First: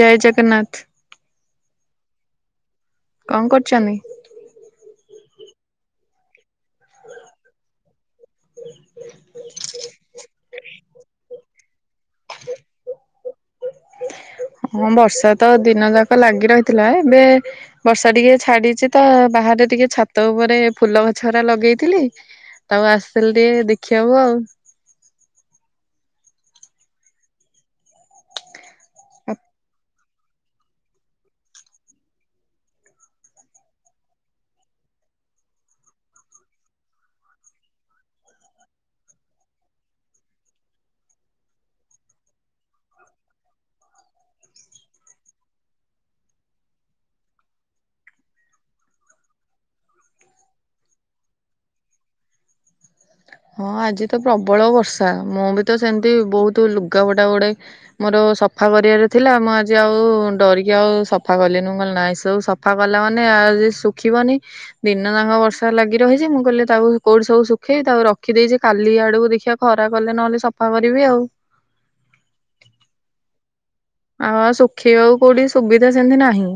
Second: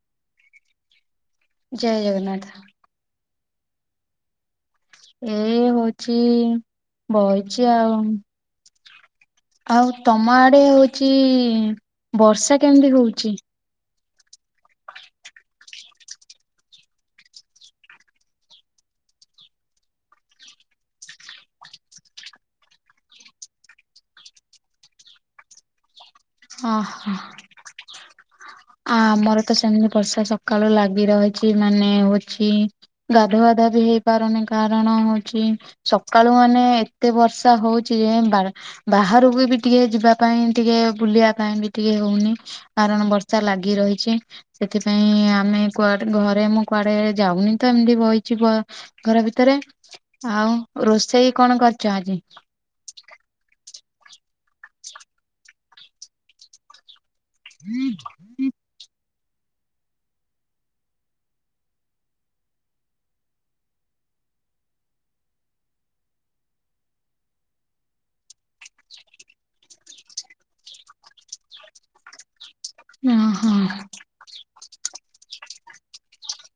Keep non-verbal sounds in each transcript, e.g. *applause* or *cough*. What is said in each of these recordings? ଜୟ ଜଗନ୍ନାଥ ଜୟ ଜଗନ୍ନାଥ କଣ କରୁଛନ୍ତି ଏଇ ହଉଛି ବହିଛି ଆଉ ଆଉ ତମ ଆଡେ ହଉଛି ବର୍ଷା କେମିତି ହଉଛି ହଁ ବର୍ଷା ତ ଦିନ ଯାକ ଲାଗି ରହିଥିଲା ଏବେ ବର୍ଷା ଟିକେ ଛାଡିଛି ତ ବାହାରେ ଟିକେ ଛାତ ଉପରେ ଫୁଲ ଗଛରାା ଲଗେଇଥିଲି ତାକୁ ଆସିଥିଲି ଟିକେ ଦେଖି ହବ ଆଉ ହଁ ହଁ ଆ ଆମର ତ ସେମତି ବର୍ଷା ସକାଳୁ ଲାଗି ରହିଛି ମାନେ ହଉଛି ଗାଧୁଆ ଗାଧି ହେଇ ପାରୁନି କାରଣ ହଉଛି ସକାଳୁ ମାନେ ଏତେ ବର୍ଷା ହଉଚ ଯେ ବାହାରକୁ ବି ଟିକେ ଯିବା ପାଇଁ ଟିକେ ବୁଲିବା ପାଇଁ ବି ଟିକେ ହଉନି କାରଣ ବର୍ ଲାଗି ରହିଛି ସେଥିପାଇଁ ଆମେ କୁଆଡେ ଘରେ ମୁଁ କୁଆଡେ ଯାଉନି ତ ଏମିତି ବହିଛି ଘର ଭିତରେ ଆଉ ରୋଷେଇ କଣ କରିଛ ଆଜି ହଁ ଆଜି ତ ପ୍ରବଳ ବର୍ଷା ମୁଁ ବି ତ ସେମତି ବହୁତୁ ଲୁଗାପଟା ଗୋଡେ ମୋର ସଫା କରିବାରେ ଥିଲା ମୁଁ ଆଜି ଆଉ ଡରିକି ଆଉ ସଫା କଲିନି ମୁଁ କହିଲି ନାଇଁ ସବୁ ସଫା କଲା ମାନେ ଆ ଯେ ରଖିବନି ଦିନ ଯାଙ୍କ ବର୍ଷା ଲାଗି ରହିଛି ମୁଁ କହିଲି ତାକୁ କୋଉଠି ସବୁ ଶୁଖେଇ ତାକୁ ରଖିଦେଇଚି ଦେଇଛି କାଲି ଆଡ଼କୁ ଦେଖିବା ଖରା କଲେ ନହେଲେ ସଫା କରିବି ଆଉ ହଁ ହଁ ଆଉ ଶୁଖେଇବାକୁ କୋଉଠି ସୁବିଧା ସେମିତି ନାହିଁ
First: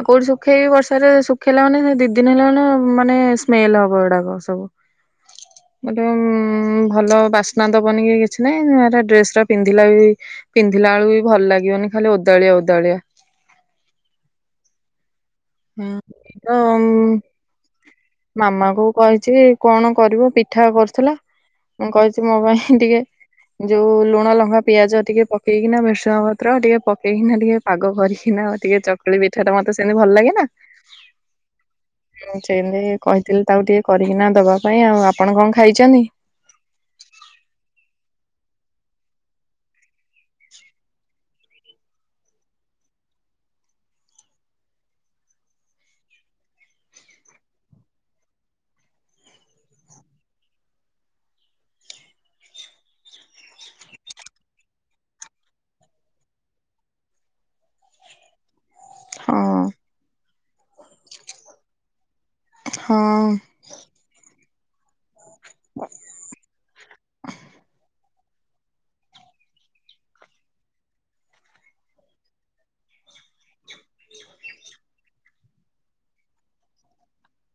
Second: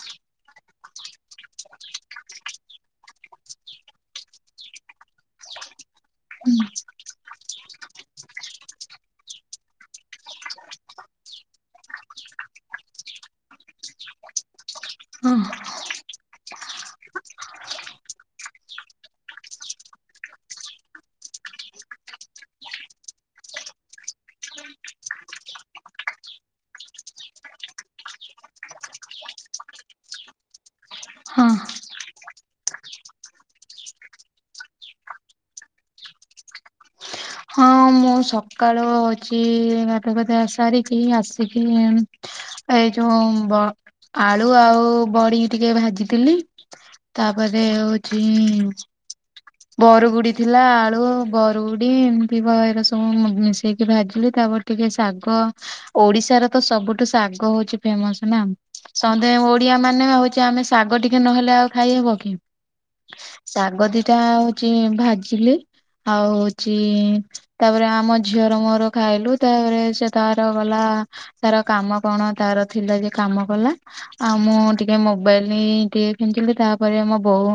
ଆଉ କୋଉଠି ଶୁଖେଇବି ବର୍ଷାରେ ଶୁଖେଇଲା ମାନେ ଦି ଦିନ ହେଲା ମାନେ ମାନେ ସ୍ମେଲ ହବ ଗୁଡାକ ସବୁ *inaudible* ଗୋଟେ ଉ ଭଲ ବାସ ନା ଦବନି କି କିଛି ନାହିଁ ଏରା ଡ୍ରେସ ଟା ପିନ୍ଧିଲା ବି ପିନ୍ଧିଲା ବେଳକୁ ବି ଭଲ ଲାଗ ଗିବନି ଖାଲି ଓଦାଳିଆ ଓଦାଳିଆ। ଅହଂ ହଁ ଏଇତ ଏମ୍ ମାମା କୁ କହିଛି କଣ କରିବ ପିଠା କରୁଥିଲା। ମୁଁ କହିଛି ମୋ ପାଇଁ ଟିକେ ଯୋଉ ଲୁଣ ଲଙ୍କା ପିଆଜ ଟିକେ ପକେଇକିନା ଭେରଶୁଙ୍ଗା ପତ୍ର ଟିକେ ପକେଇକିନା ଟିକେ ପାଗ କରିକିନା ଟିକେ ଚକୁଳି ପିଠା ଟା ମତେ ସେମିତି ଭଲ ଲାଗେ ନା ହ *inaudible* ସେମତି କହିଥିଲି ତାକୁ ଟିକେ କରିକିନା ଦବା ପାଇଁ ଆଉ। ଆପଣ କଣ ଖାଇଛନ୍ତି? ହଁ ମୁଁ ସକାଳୁ ହୋଉଛି ଗାଧୁଆ ଫାଦୁଆ ସାରିକି ଆସିକି ଏଇ ଯୋଉ ବ ଆଳୁ ଆଉ ବଡି ଟିକେ ଭାଜିଥିଲି ତାପରେ ହୋଉଛି ବରୁଗୁଡି ଥିଲା ଆଳୁ ବରୁଗୁଡି ଏମିତି ବ ଏରା ସବୁ ମିଶେଇକି ଭାଜିଲି ତାପରେ ଟିକେ ଶାଗ ଓଡିଶାର ତ ସବୁଠୁ ଶାଗ ହୋଉଛି ଫେମସ ନା। ସନ୍ଧେ ହଁ ଓଡିଆ ମାନେ ହୋଉଛି ଆମେ ଶାଗ ଟିକେ ନହେଲେ ଆଉ ଖାଇହବ କି। ହଁ। ଶାଗ ଦିଟା ହୋଉଛି ଭାଜିଲି। ଆଉ ହୋଉଛି ତାପରେ ଆମ ଝିଅର ମୋର ଖାଇଲୁ ତାପରେ ସେ ତାର ଗଲା ତାର କାମ କଣ ତାର ଥିଲା ଯେ କାମ କଲା। ଆଉ ମୁଁ ଟିକେ ମୋବ ବାଇଲ ଟିକେ ଖେଞ୍ଚିଲି ତା ପରେ ମୋ ବୋଉ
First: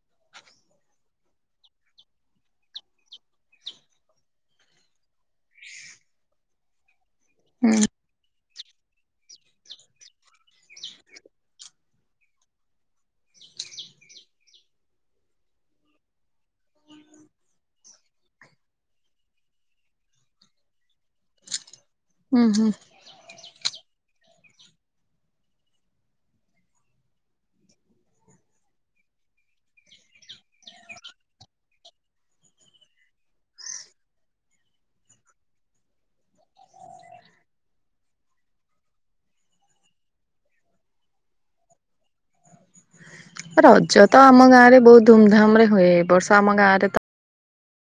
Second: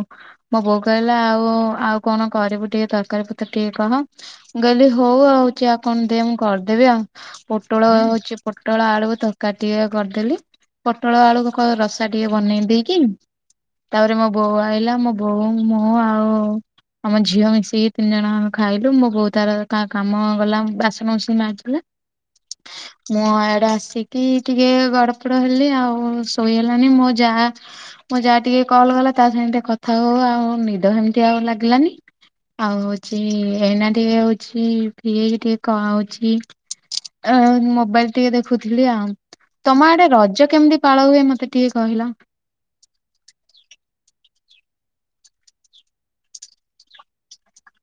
ମୋ ବୋଉ କହିଲା ଆଉ ଉ ଆଉ କଣ କରିବୁ ଟିକେ ତରକାରୀ ପତ୍ର ଟିକେ କହ। ମୁଁ କହିଲି ହୋଉ ଆଉ ଚା କଣ ଦେ ମୁଁ କରିଦେବି ଆଉ। ହୁଁ ପୋଟଳ ହୋଉଛି ପୋଟଳ ଆଳୁ ତରକାରି ଟିକେ କରିଦେଲି ପୋଟଳ ଆଳୁ କ ରସା ଟିକେ ବନେଇ ଦେଇକି ତାପରେ ମୋ ବୋଉ ଆଇଲା ମୋ ବୋଉ ମୁଁ ଆଉ ଆମ ଝିଅ ମିଶିକି ତିନି ଜଣ ଆମେ ଖାଇଲୁ ମୋ ବୋଉ ତାର କାମ ଗଲା ବାସନବୁସିନି ମାଜିଲା ହୁଁ ହୁଁ। ମୁଁ ଆଡେ ଆସିକି ଟିକେ ଗଡପଡ ହେଲି ଆଉ ଶୋଇ ହେଲାନି ମୋ ଜା ମୋ ଯା ଟିକେ କଲ କଲା। ତା ସାଙ୍ଗେ ଟିକେ କଥା ହୋଉ ଆଉ ନିଦ ହେମିତି ଆଉ ଲାଗିଲାନି ଆଉ ହୋଉଛି ଏନା ଟିକେ ହୋଉଛି ଫ୍ରି ହେଇକି ଟିକେ କ ହୋଉଛି। ଆ ଆ ମୋବାଇଲ ଟିକେ ଦେଖୁଥିଲି ଆଉ। ତମ ଆଡେ ରଜ କେମିତି ପାଳ ହୁଏ ମତେ ଟିକେ କହିଲ? ରଜ ତ ଆମ ଗାଁ ରେ ବହୁତ ଧୁମଧାମ ରେ ହୁଏ। ଏ ବର୍ଷ ଆମ ଗାଁରେ ତ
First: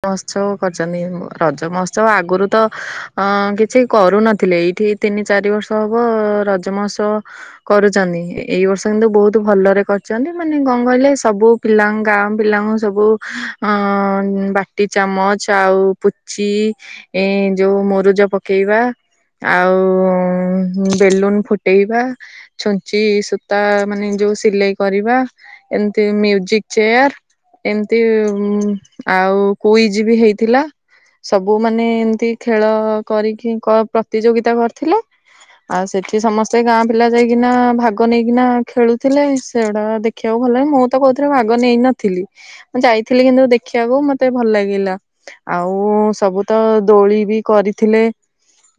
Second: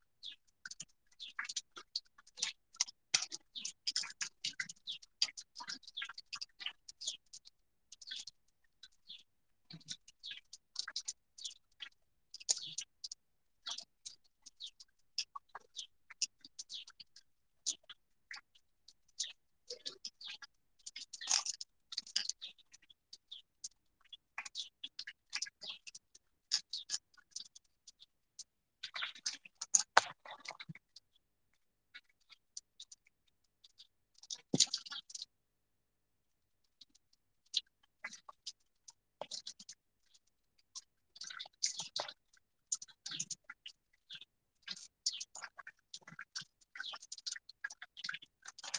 ମହୋତ୍ସବ କରିଛନ୍ତି। ରଜ ମହୋତ୍ସବ ଆଗରୁ ତ ଅ କିଛି କରୁନଥିଲେ ଏଇଠି ତିନି ଚାରି ବର୍ଷ ହବ ରଜ ମହୋତ୍ସବ କରୁଛନ୍ତି। ଏଇ ବର୍ଷ କିନ୍ତୁ ବହୁତ ଭଲରେ କରିଛନ୍ତି ମାନେ କଣ କହିଲେ ସବୁ ପିଲାଙ୍କ ଗାଁ ପିଲାଙ୍କୁ ସବୁ ଅ ବା ଟି ଚାମଚ ଆଉ ପୁଚି ଏ ଯୋଉ ମୁରୁଜ ପକେଇବା ଆଉ ବେଲୁନ ଫୁଟେଇବା ଛୁଞ୍ଚି ସୂତା ମାନେ ଯୋଉ ସିଲେଇ କରିବା ଏମତି ମ୍ୟୁଜିକ ଚେୟାର ଏମିତି ଆଉ କୁଇଜ ବି ହେଇଥିଲା। ସବୁ ମାନେ ଏମତି ଖେଳ କରିକି କ ପ୍ରତିଯୋଗିତା କରିଥିଲେ ଆଉ ସେଠି ସମସ୍ତେ ଗାଁ ପିଲା ଯାଇକିନା ଭାଗ ନେଇକିନା ଖେଳୁଥିଲେ ସେଗୁଡା ଦେଖ ଖିବାକୁ ଭଲ ଲାଗେ। ମୁଁ ତ କୋଉଥିରେ ଭାଗ ନେଇ ନଥିଲି ମୁଁ ଯାଇଥିଲି କିନ୍ତୁ ଦେଖିବାକୁ ମତେ ମତେ ଭଲ ଲାଗିଲା। ଆଉ ସବୁ ତ ଦୋଳି ବି କରିଥିଲେ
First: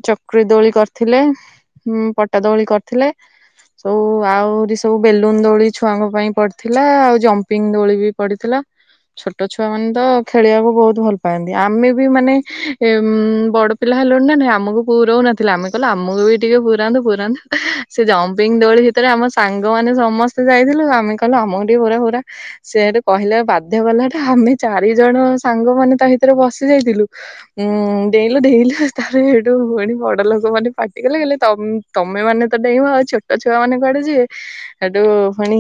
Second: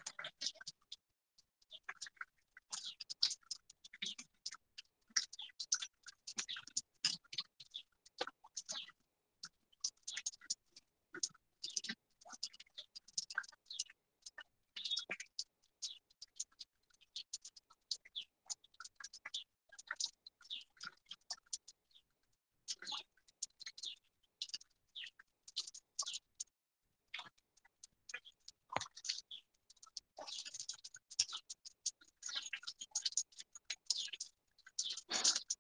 ଚକ୍ରି ଦୋଳି କରିଥିଲେଁ ପଟା ଦୋଳି କରିଥିଲେ। ସବୁ ଆହୁରି ସବୁ ବେଲୁନ ଦୋଳି ଛୁଆଙ୍କ ପାଇଁ ପଡିଥିଲା ଆଉ ଜମ୍ପିଙ୍ଗ ଦୋଳି ବି ପଡିଥିଲା ଛୋଟ ଛୁଆ ମାନେ ତ ଖେଳିବାକୁ ବହୁତ ଭଲ ପାଆନ୍ତି ଆମେ ବି ମାନେ ବଡ ପିଲା ହେଲଣି ନା ନାଇଁ ଆମକୁ ପୁଅ ରଉନାନ୍ତି ଥିଲା ଆମେ କହିଲୁ ଆମକୁ ବି ଟିକେ ପୁରାନ୍ତୁ ପୁରନ୍ତୁ ସେ ଜମ୍ପିଙ୍ଗ ଦୋଳି ଭିତରେ ଆମ ସାଙ୍ଗମାନୋନ ସମସ୍ତେ ଯାଇଥିଲୁ ଆମେ କହିଲୁ ଆମ ଗଠି ହୋରା ହୋରା ସେଠୁ କହିଲେ ବାଧ୍ୟ କଲାଟା ଆମେ ଚାରି ଜଣ ସାଙ୍ଗମାନୋନେ ତା ଭିତରେ ବସି ଯାଇଥିଲୁ ଉଁ ଡେଇଲୁ ଡେଇଁୁ ତାର ସେଠୁ ଭଉଣୀ ବଡ ଲୋକ ମାନେ ଫଟିଗଲେ ହେଲେ ତମ ତମେ ମାନେ ତ ଡେଇଁ ଆଉ ଛୋଟ ଛୁଆ ମାନେ କୁଆଡେ ଯିଏ ଏଠୁ ଭଣି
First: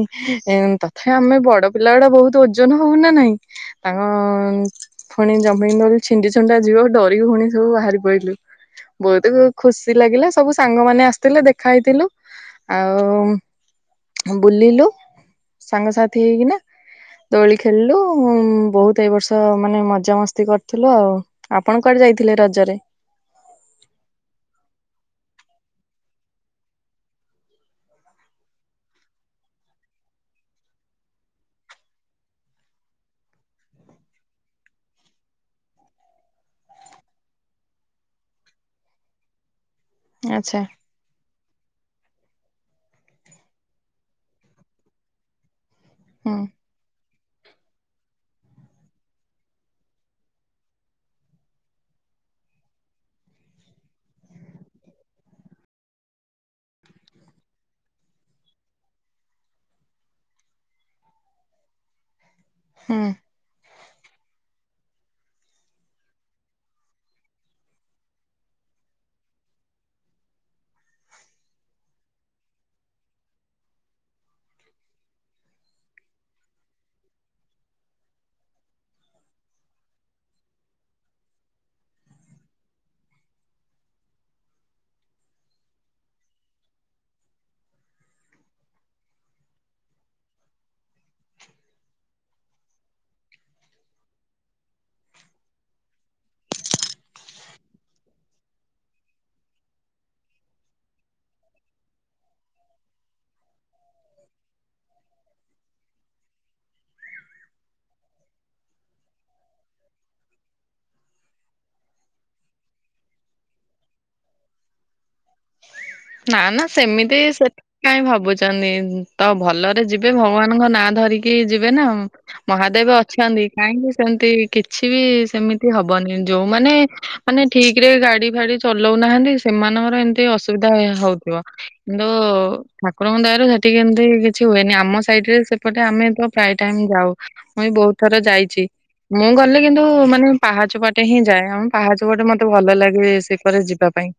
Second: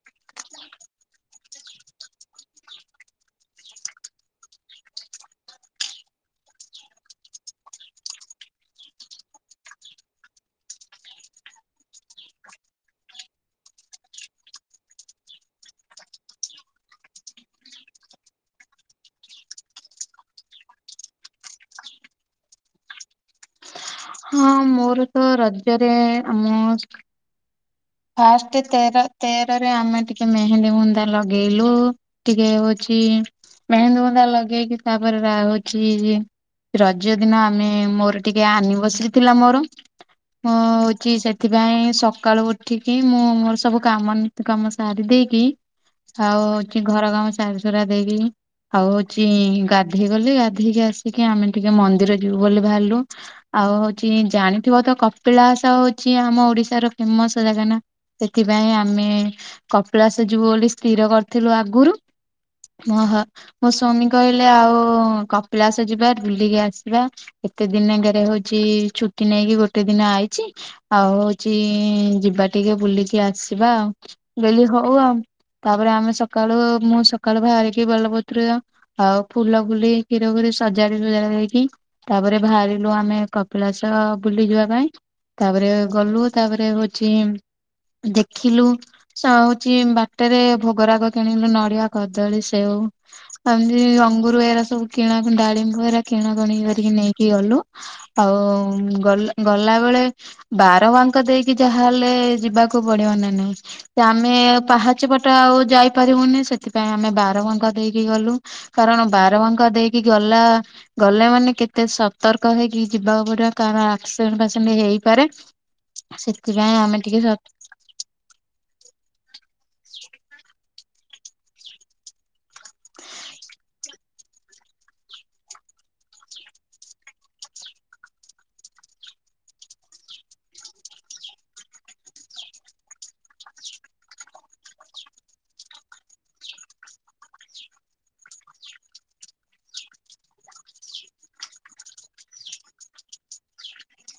ତଥାପି ଆମେ ବଡ ପିଲା ଗୁଡା ବହୁତ ଓଜନ ହଉନା ନହିଁ ହଁ ପୁଣି ଜମି ନଲି ଛିଣ୍ଡି ଛଣ୍ଡା ଯିବ ଡରିକି ପୁଣି ସବୁ ବାହାରି ପଡିଲୁ ବହୁତ ଖୁସି ଲାଗିଲା ସବୁ ସାଙ୍ଗମାନୋନ ଆସିଥିଲେ ଦେଖା ହେଇଥିଲୁ ଆଉ ବୁଲିଲୁ ସାଙ୍ଗସାଥି ହେଇକିନା ଦୋଳି ଖେଳିଲୁ ବହୁତ ଏଇ ବର୍ଷ ମାନେ ମଜାାମସ୍ତି କରିଥିଲୁ ଆଉ ଆପଣ କୁଆଡେ ଯାଇଥିଲେ ରଜରେ ହଁ ମୋର ତ ରଜ୍ୟରେ ଆମ ଫାଷ୍ଟ ତେର ତେରରେ ଆମେ ଟିକେ ମେହେଣ୍ନ୍ଦଡି ମୁନ୍ଦା ଲଗେଇଲୁ ଟିକେ ହଉଛି ମେହେନ୍ଦୀ ବୁନ୍ଦା ଲଗେଇକି ତାପରେ ହଉଛି ରଜ ଦିନ ଆମେ ମୋର ଟିକେ ଆନି ବସିଥିଲା ମୋର ମୁଁ ଆଚ୍ଛା ହଉଛି ସେ ସେଥିପାଇଁ ସକାଳୁ ଉଠିକି ମୁଁ ମୋର ସବୁ କାମ ନିତ କାମ ସାରି ଦେଇକି ହୁଁ ଆଉ କି ଘର କାମ ସାରସୁରା ଦେଇବି ଆଉ ହଉଛି ଗାଧେଇ ଗଲେ ଗାଧେଇକି ଆସିକି ଆମେ ଟିକେ ମନ୍ଦିର ଯିବୁ ବୋଲି ଭହାରିଲୁ ଆଉ ହଉଛି ଜାଣିଥିବ ତ କପିଳାସ ହଉଛି ଆମ ଓଡିଶାର ଫେମସ ଜାଗା ନା ସେଥିପାଇଁ ଆମେ କପିଳାସ ଯୋଉ ବୋଲିଳି ସ୍ଥିର କରିଥିଲୁ ଆଗରୁ ହୁଁ। ମହ ମୋ ସଵାମୀ କହିଲେ ଆଉ କପିଳାସ ଯିବା ବୁଲିକି ଆସିବା କେତେ ଦିନ ଆଗରେ ହଉଛି ଛୁଟି ନେଇକି ଗୋଟେ ଦିନ ଆଇଛି ଆଉ ହଉଛି ଯିବା ଟିକେ ବୁଲିକି ଆସିବା ଆଉ ବ ହଉ ଆଉ ତାପରେ ଆମେ ସକାଳୁ ମୁଁ ସକାଳୁ ବାହାରିକି ବେଲପତ୍ର ଆଉ ଫୁଲ ଫୁଲି କ୍ଷୀର କ୍ଷରେ ସଜାଡି ସଜାଡି ହେକି ତାପରେ ବାହାରିଲୁ ଆମେ କପିଳା ବୁଲି ଯିବା ପାଇଁ ତାପରେ ଗଲୁ ତାପରେ ହଉଛି ଦେଖିଲୁ ହଉଛି ବାଟରେ ଭୋଗରାଗ କିଣିଲୁ ନଡିଆ କଦଳୀ ସେଉ ଆମତି ଅଙ୍ଗୁର ଏରା ସବୁ କିଣା ଡାଳିମ୍ବ ଏରା କିଣାକଣି କରିକି ନେଇକି ଗଲୁ ଆଉ ଗଲା ଗଲା ବେଳେ ବାର ମାଙ୍କ ଦେଇକି ଯାହା ହେଲେ ଯିବାକୁ ପଡିବ ନା ନାଇଁ ସେ ଆମେ ପାହାଚପଟ ଆଉ ଯାଇପାରିବୁନି ସେଥିପାଇଁ ଆମେ ବାର ଘଙ୍କା ଦେଇକି ଗଲୁ କାରଣ ବାରବାଙ୍କା ଦେଇକି ଗଲା ଗଲେ ମାନେ କେତେ ସତର୍କ ହେଇକି ଯିବାକୁ ପଡିବ କାର ଆଡଟ ଫ ହେଇପାରେ ନା ନା ସେଥିପାଇଁ ଆମେ ସେମିତି ଟିକେ ସେ କାଇହିଁ ଭାବୁଛନ୍ତି ତ ଭଲରେ ଯିବେ ଭଗବାନଙ୍କ ନାଁ ଧରିକି ଯିବେ ନା ମହାଦେବ ଅଛନ୍ତି କାହିଁକି ସେମିତି କିଛି ବି ସେମିତି ହବନି ଯୋଉମାନେ ମାନେ ଠିକ ରେ ଗାଡି ଫାଡି ଚଲାଉନାହାନ୍ତି ସେମାନଙ୍କର ଏମିତି ଅସୁବିଧା ହଉଥିବ କିନ୍ତୁ ଠାକୁରଙ୍କ ଦୟାରୁ ସେଠିକି ଏମିତି କିଛି ହୁଏନି ଆମ ସାଇଡରେ ସେପଟେ ଆମେ ତ ପ୍ରାୟ ଟାଇମ ଯାଉ ମୁଇଁ ବି ବହୁତ ଥର ଯାଇଛି ମୁଁ ଗଲେ କିନ୍ତୁ ମାନେ ପାହାଚପଟେ ହିଁ ଯାଏ ଆମ ପାହାଚପଟେ ମତେ ଭଲ ଲାଗେ ସେପ ଯିବା ପାଇଁ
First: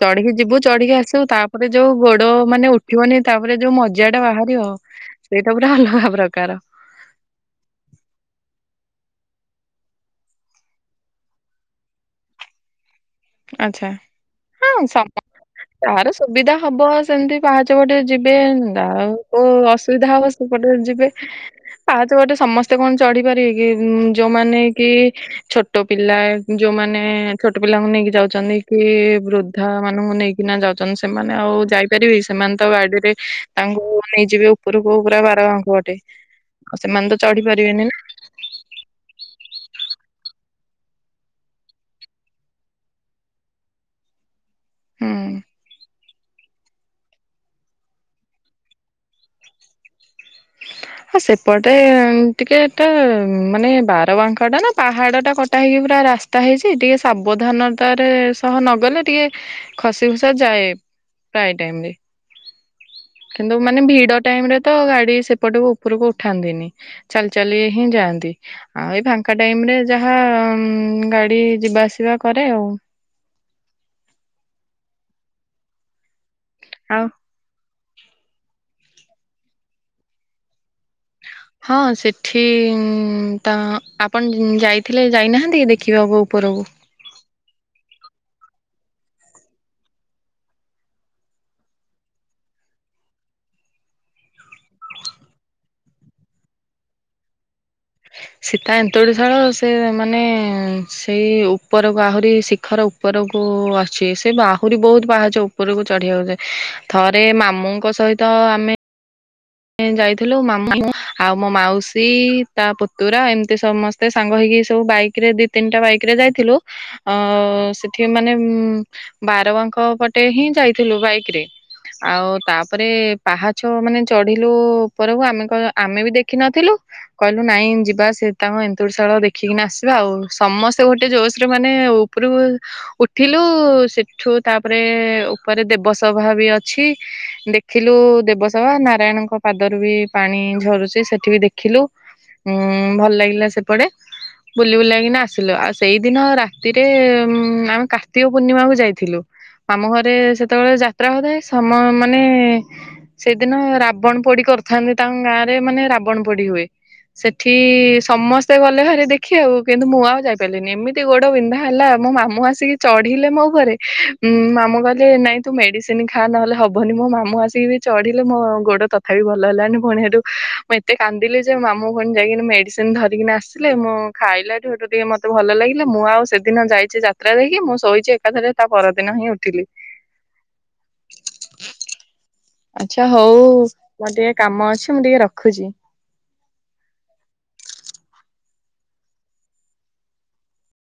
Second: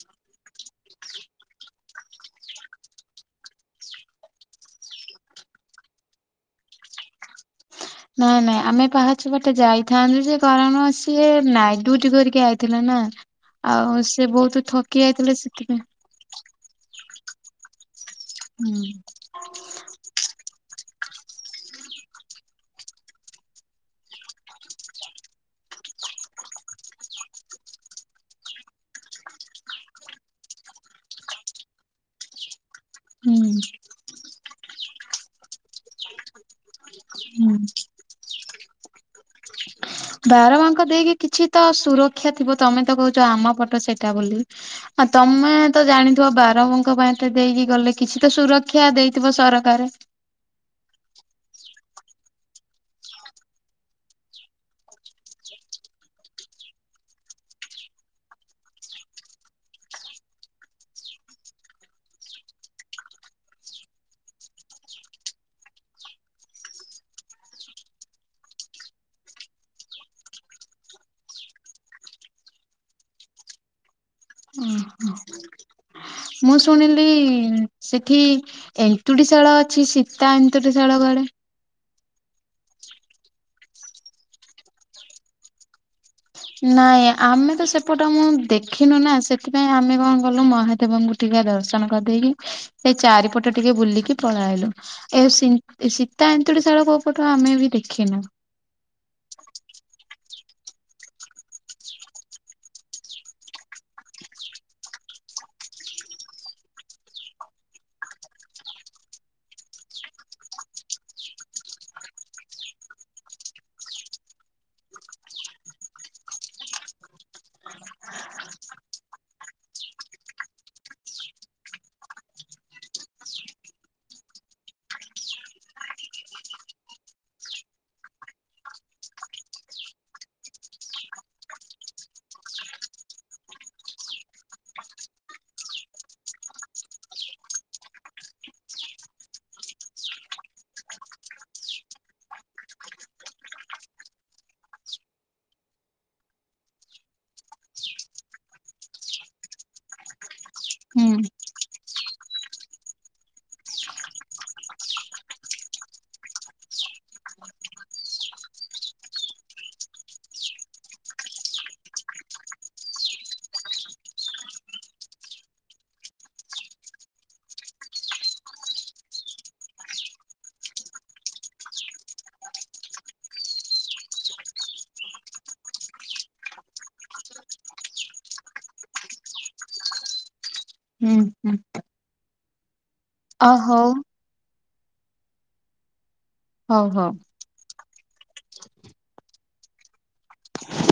ଚଢିକି ଯିବୁ ଚଢିକି ଆସୁ ତାପରେ ଯୋଉ ଗୋଡ ମାନେ ଉଠିବନି ତାପରେ ଯୋଉ ମ୍ା ଟା ବାହାରିବ ସେଇଟା ପୁରା ଅଲଗା ପ୍ରକାର ନାଇଁ ନାଇଁ ଆମେ ପାହାଚ ପଟେ ଯାଇଥାନ୍ତୁ ଯେ କାରଣ ସିଏ ନାଇଁ ଡୁଟି କରିକି ଆଇଥିଲା ନା ଆଉ ସେ ବହୁତ ଥକି ଯାଇଥିଲେ ସେଥିପାଇଁ। ତାର ସୁବିଧା ହବ ସେମିତି ପାହାଚପଟେ ଯିବେ ହୁଁ ଆଉ ଓ ଅସୁବିଧା ହବ ସେପଟ ଯିବେ। ପା ତ ଗଟେ ସମସ୍ତେ କଣ ଚଢି ପାରିବେ କି ଯୋଉମାନୋନ କି ଛୋ ଛୋଟ ପିଲା ଯୋଉମାନେ ଛୋଟ ପିଲାଙ୍କୁ ନେଇକି ଯାଉଛନ୍ତି କି ବୃଦ୍ଧା ମାନଙ୍କୁ ନେଇକିନା ଯାଉଛନ୍ତି ସେମାନେ ଆଉ ଯାଇ। ପାରିବି ସେମାନେ ତ ବାଡିରେ ତାଙ୍କୁ ନେଇଯିବେ ଉପରକୁ ପୁରା ବାରଙ୍କୁ ଅଟେ। ଆଉ ସେମାନେ ତ ଚଢି ହୁଁ ପାରିବେନି ନା। ବାର ମାଙ୍କ ଦେଇକି କିଛି ତ ସୁରକ୍ଷା ଥିବ ତମେ ତ କହୁଛ ଆମ ପଟ ସେଇଟା ବୋଲି ଆ ହୁଁ। ତମେ ତ ଜାଣିଥିବ ବାରବଙ୍କ ପାଇଁ। ମତେ ଦେଇକି ଗଲେ କିଛି ତ ସୁରକ୍ଷା ଦେଇଥିବ ସରକାର। ହଁ ସେପଟେ ଟିକେ ଏଟା ମାନେ ବାରବାଙ୍କ ଟା ନା ପାହାଡ ଟା କଟା ହେଇକି ପୁରା ରାସ୍ତା। ହେଇଛି ଟିକେ ସାବଧାନତାାରେ ସହ ନଗଲେ ଟିକେ ଖସି ଖୁସା ଯାଏ କିନ୍ତୁ ମାନେ ଭିଡ ଟାଇମ ରେ ତ ଗାଡି ସେପଟ। ଉପ ଉପରକୁ ଉଠାନ୍ତିନି ଚାଲି ଚାଲି ହିଁ ଯାଆନ୍ତି। ଆଉ ଏଇ ଫାଙ୍କା ଟାଇମ ରେ ଯାହା ଗାଡି ଯିବା ଆସିବା କରେ ଆଉ ମୁଁ ଶୁଣିଲି ଆଉ ସେଠି ଏନ୍ତୁଟି ଶାଳ ଅଛି ସୀତା ଏନ୍ତୁଟି ଶାଳ ଗୁଆଡେ। ହଁ ସେଠି ତ ଆପଣ ଯାଇଥିଲେ ଯାଇନାହାନ୍ତି କି ଦେଖିବାକୁ ଉପରକୁ। ନାଇଁ ଆମେ ତ ସେପଟ ମୁଁ ଦେଖିନୁ ନା ସେଥିପାଇଁ ଆମେ କଣ କଲୁ ମହାଦେବଙ୍କୁ ଟିକେ ଦର୍ଶନ କରିଦେଇକି ସେ ଚାରିପଟ ଟିକେ ବୁଲିକି ପଳେଇଲୁ। ଏ ସୀତା ଏନ୍ତୁଡି ଶାଳ କୋଉ ପଟୁ ଆମେ ବି ଦେଖିନ। ସୀତା ଏନ୍ତୋଳିଶାଳ ସେ ମାନେ ସେଇ ଉପରକୁ ଆହୁରି ଶିଖର। ଉପରକୁ ଅଛି ସେ ଆହୁରି ବହୁତ ବାହଛ ଉପରକୁ ଚଢିବାକୁଛେ ଥରେ ମାମୁଙ୍କ ସହିତ। ତ ଆମେ। ଯାଇଥିଲୁ ମାମୁ ଆଉ ମୋ ମାଉସୀ ତା ପୁତୁରା ଏମିତି ସମସ୍ତ। ମତେ ସାଙ୍ଗ ହେଇକି ସବୁ ବାଇକ ଦି ତିନିଟା ବାଇକ ରେ ଯାଇଥିଲୁ। ଅ ସେଠି ମାନେ ଉ ବାରବାଙ୍କ ପଟେ ହିଁ ଯାଇଥିଲୁ ବାଇକ ରେ ଆଉ ତାପରେ ପାହାଚ ମାନେ ଚଢିଲୁ ଉପକୁ ଆମେ ଆମେ ବି ଦେଖିିନଥିଲୁ କହିଲୁ ନାଇଁ ଯିବା ସେ ତାଙ୍କ ଏନ୍ତୁଶଳ ଦେଖିକିନି ଆସିବା ଆଉ ସମସ୍ତେ ଗୋଟେ ଜୋସ ରେ ମାନେ ଉପରୁ ଉଠିଲୁ ସେଠୁ ତାପରେ ଉପରେ ଦେବସଭା ବି ଅଛି ଦେଖିଲୁ ଦେବସବା ନା ନାରାୟଣଙ୍କ ପାଦରୁ ବି ପାଣି ଝରୁଛି ସେଠି ବି ଦେଖିଲୁ ହୁଁ ଭଲ ଲାଗିଲା ସେପଟେ ବୁଲି ବୁଲିବାକିନା ଆସିଲୁ ଆଉ ସେଇଦିନ ରାତିରେ ଆମେ କାର୍ତ୍ତିକ ପୂର୍ଣ୍ଣିମାକୁୁ ଯାଇଥିଲୁ। ଆମ ଘରେ ସେତେବେଳେ ଯାତ୍ରା ହୁଁ ହଥାଏ ସମ ମାନେ ସେଇଦିନ। ରାବଣ ପୋଡି ହୁଏ ସେଠି ସମସ୍ତେ ଗଲେ ଘରେ ଦେଖିବା ଆକୁ କିନ୍ତୁ ମୁଁ ଆଉ ଯାଇପାରିଲିନି ଏମିତି ଏତେ ଗୋଡ ବିନ୍ଧା ହେଲା ମୋ ମାମୁଁ ଆସିକି ଚଢିଲେ ମୋ ଉପରେ ଉଁ ମାମୁଁ କହିଲେ ନାଇଁ ତୁ ମେଡିସିନ ଖା ନହେଲେ ହବନି ମୋ ମାମୁଁ ଆସିକି ବି ଚଢିଲେ ମୋ ଗୋଡ ତଥାପି ଭଲ ହେଲାନି ପୁଣି ହେତୁ ମୁଁ ଏତେ କାନ୍ଦିଲି ଯେ ମାମୁ ପୁଣି ଯାଇକି ମେଡିସିନ ଧରିକି ଆସିଲେ ମୁଁ ଖାଇଲା ହେଟ ଟିକେ ମତେ ଭଲ ଲାଗିଲା ମୁଁ ଆଉ ସେଦିନ ଯାଇଛି ଯାତ୍ରା ଦେଇକି ମୁଁ ଶୋଇଛି ଏକଥରେ ତା ପରଦିନ ହିଁ ଉଠିଲି। ହୁଁ ହୁଁ। ଆଚ୍ଛା ହଉ ଅ ହଉ ମୋର ଟିକେ କାମ ଅଛି ମୁଁ ଟିକେ ରଖୁଛି। ହଉ ହଉ।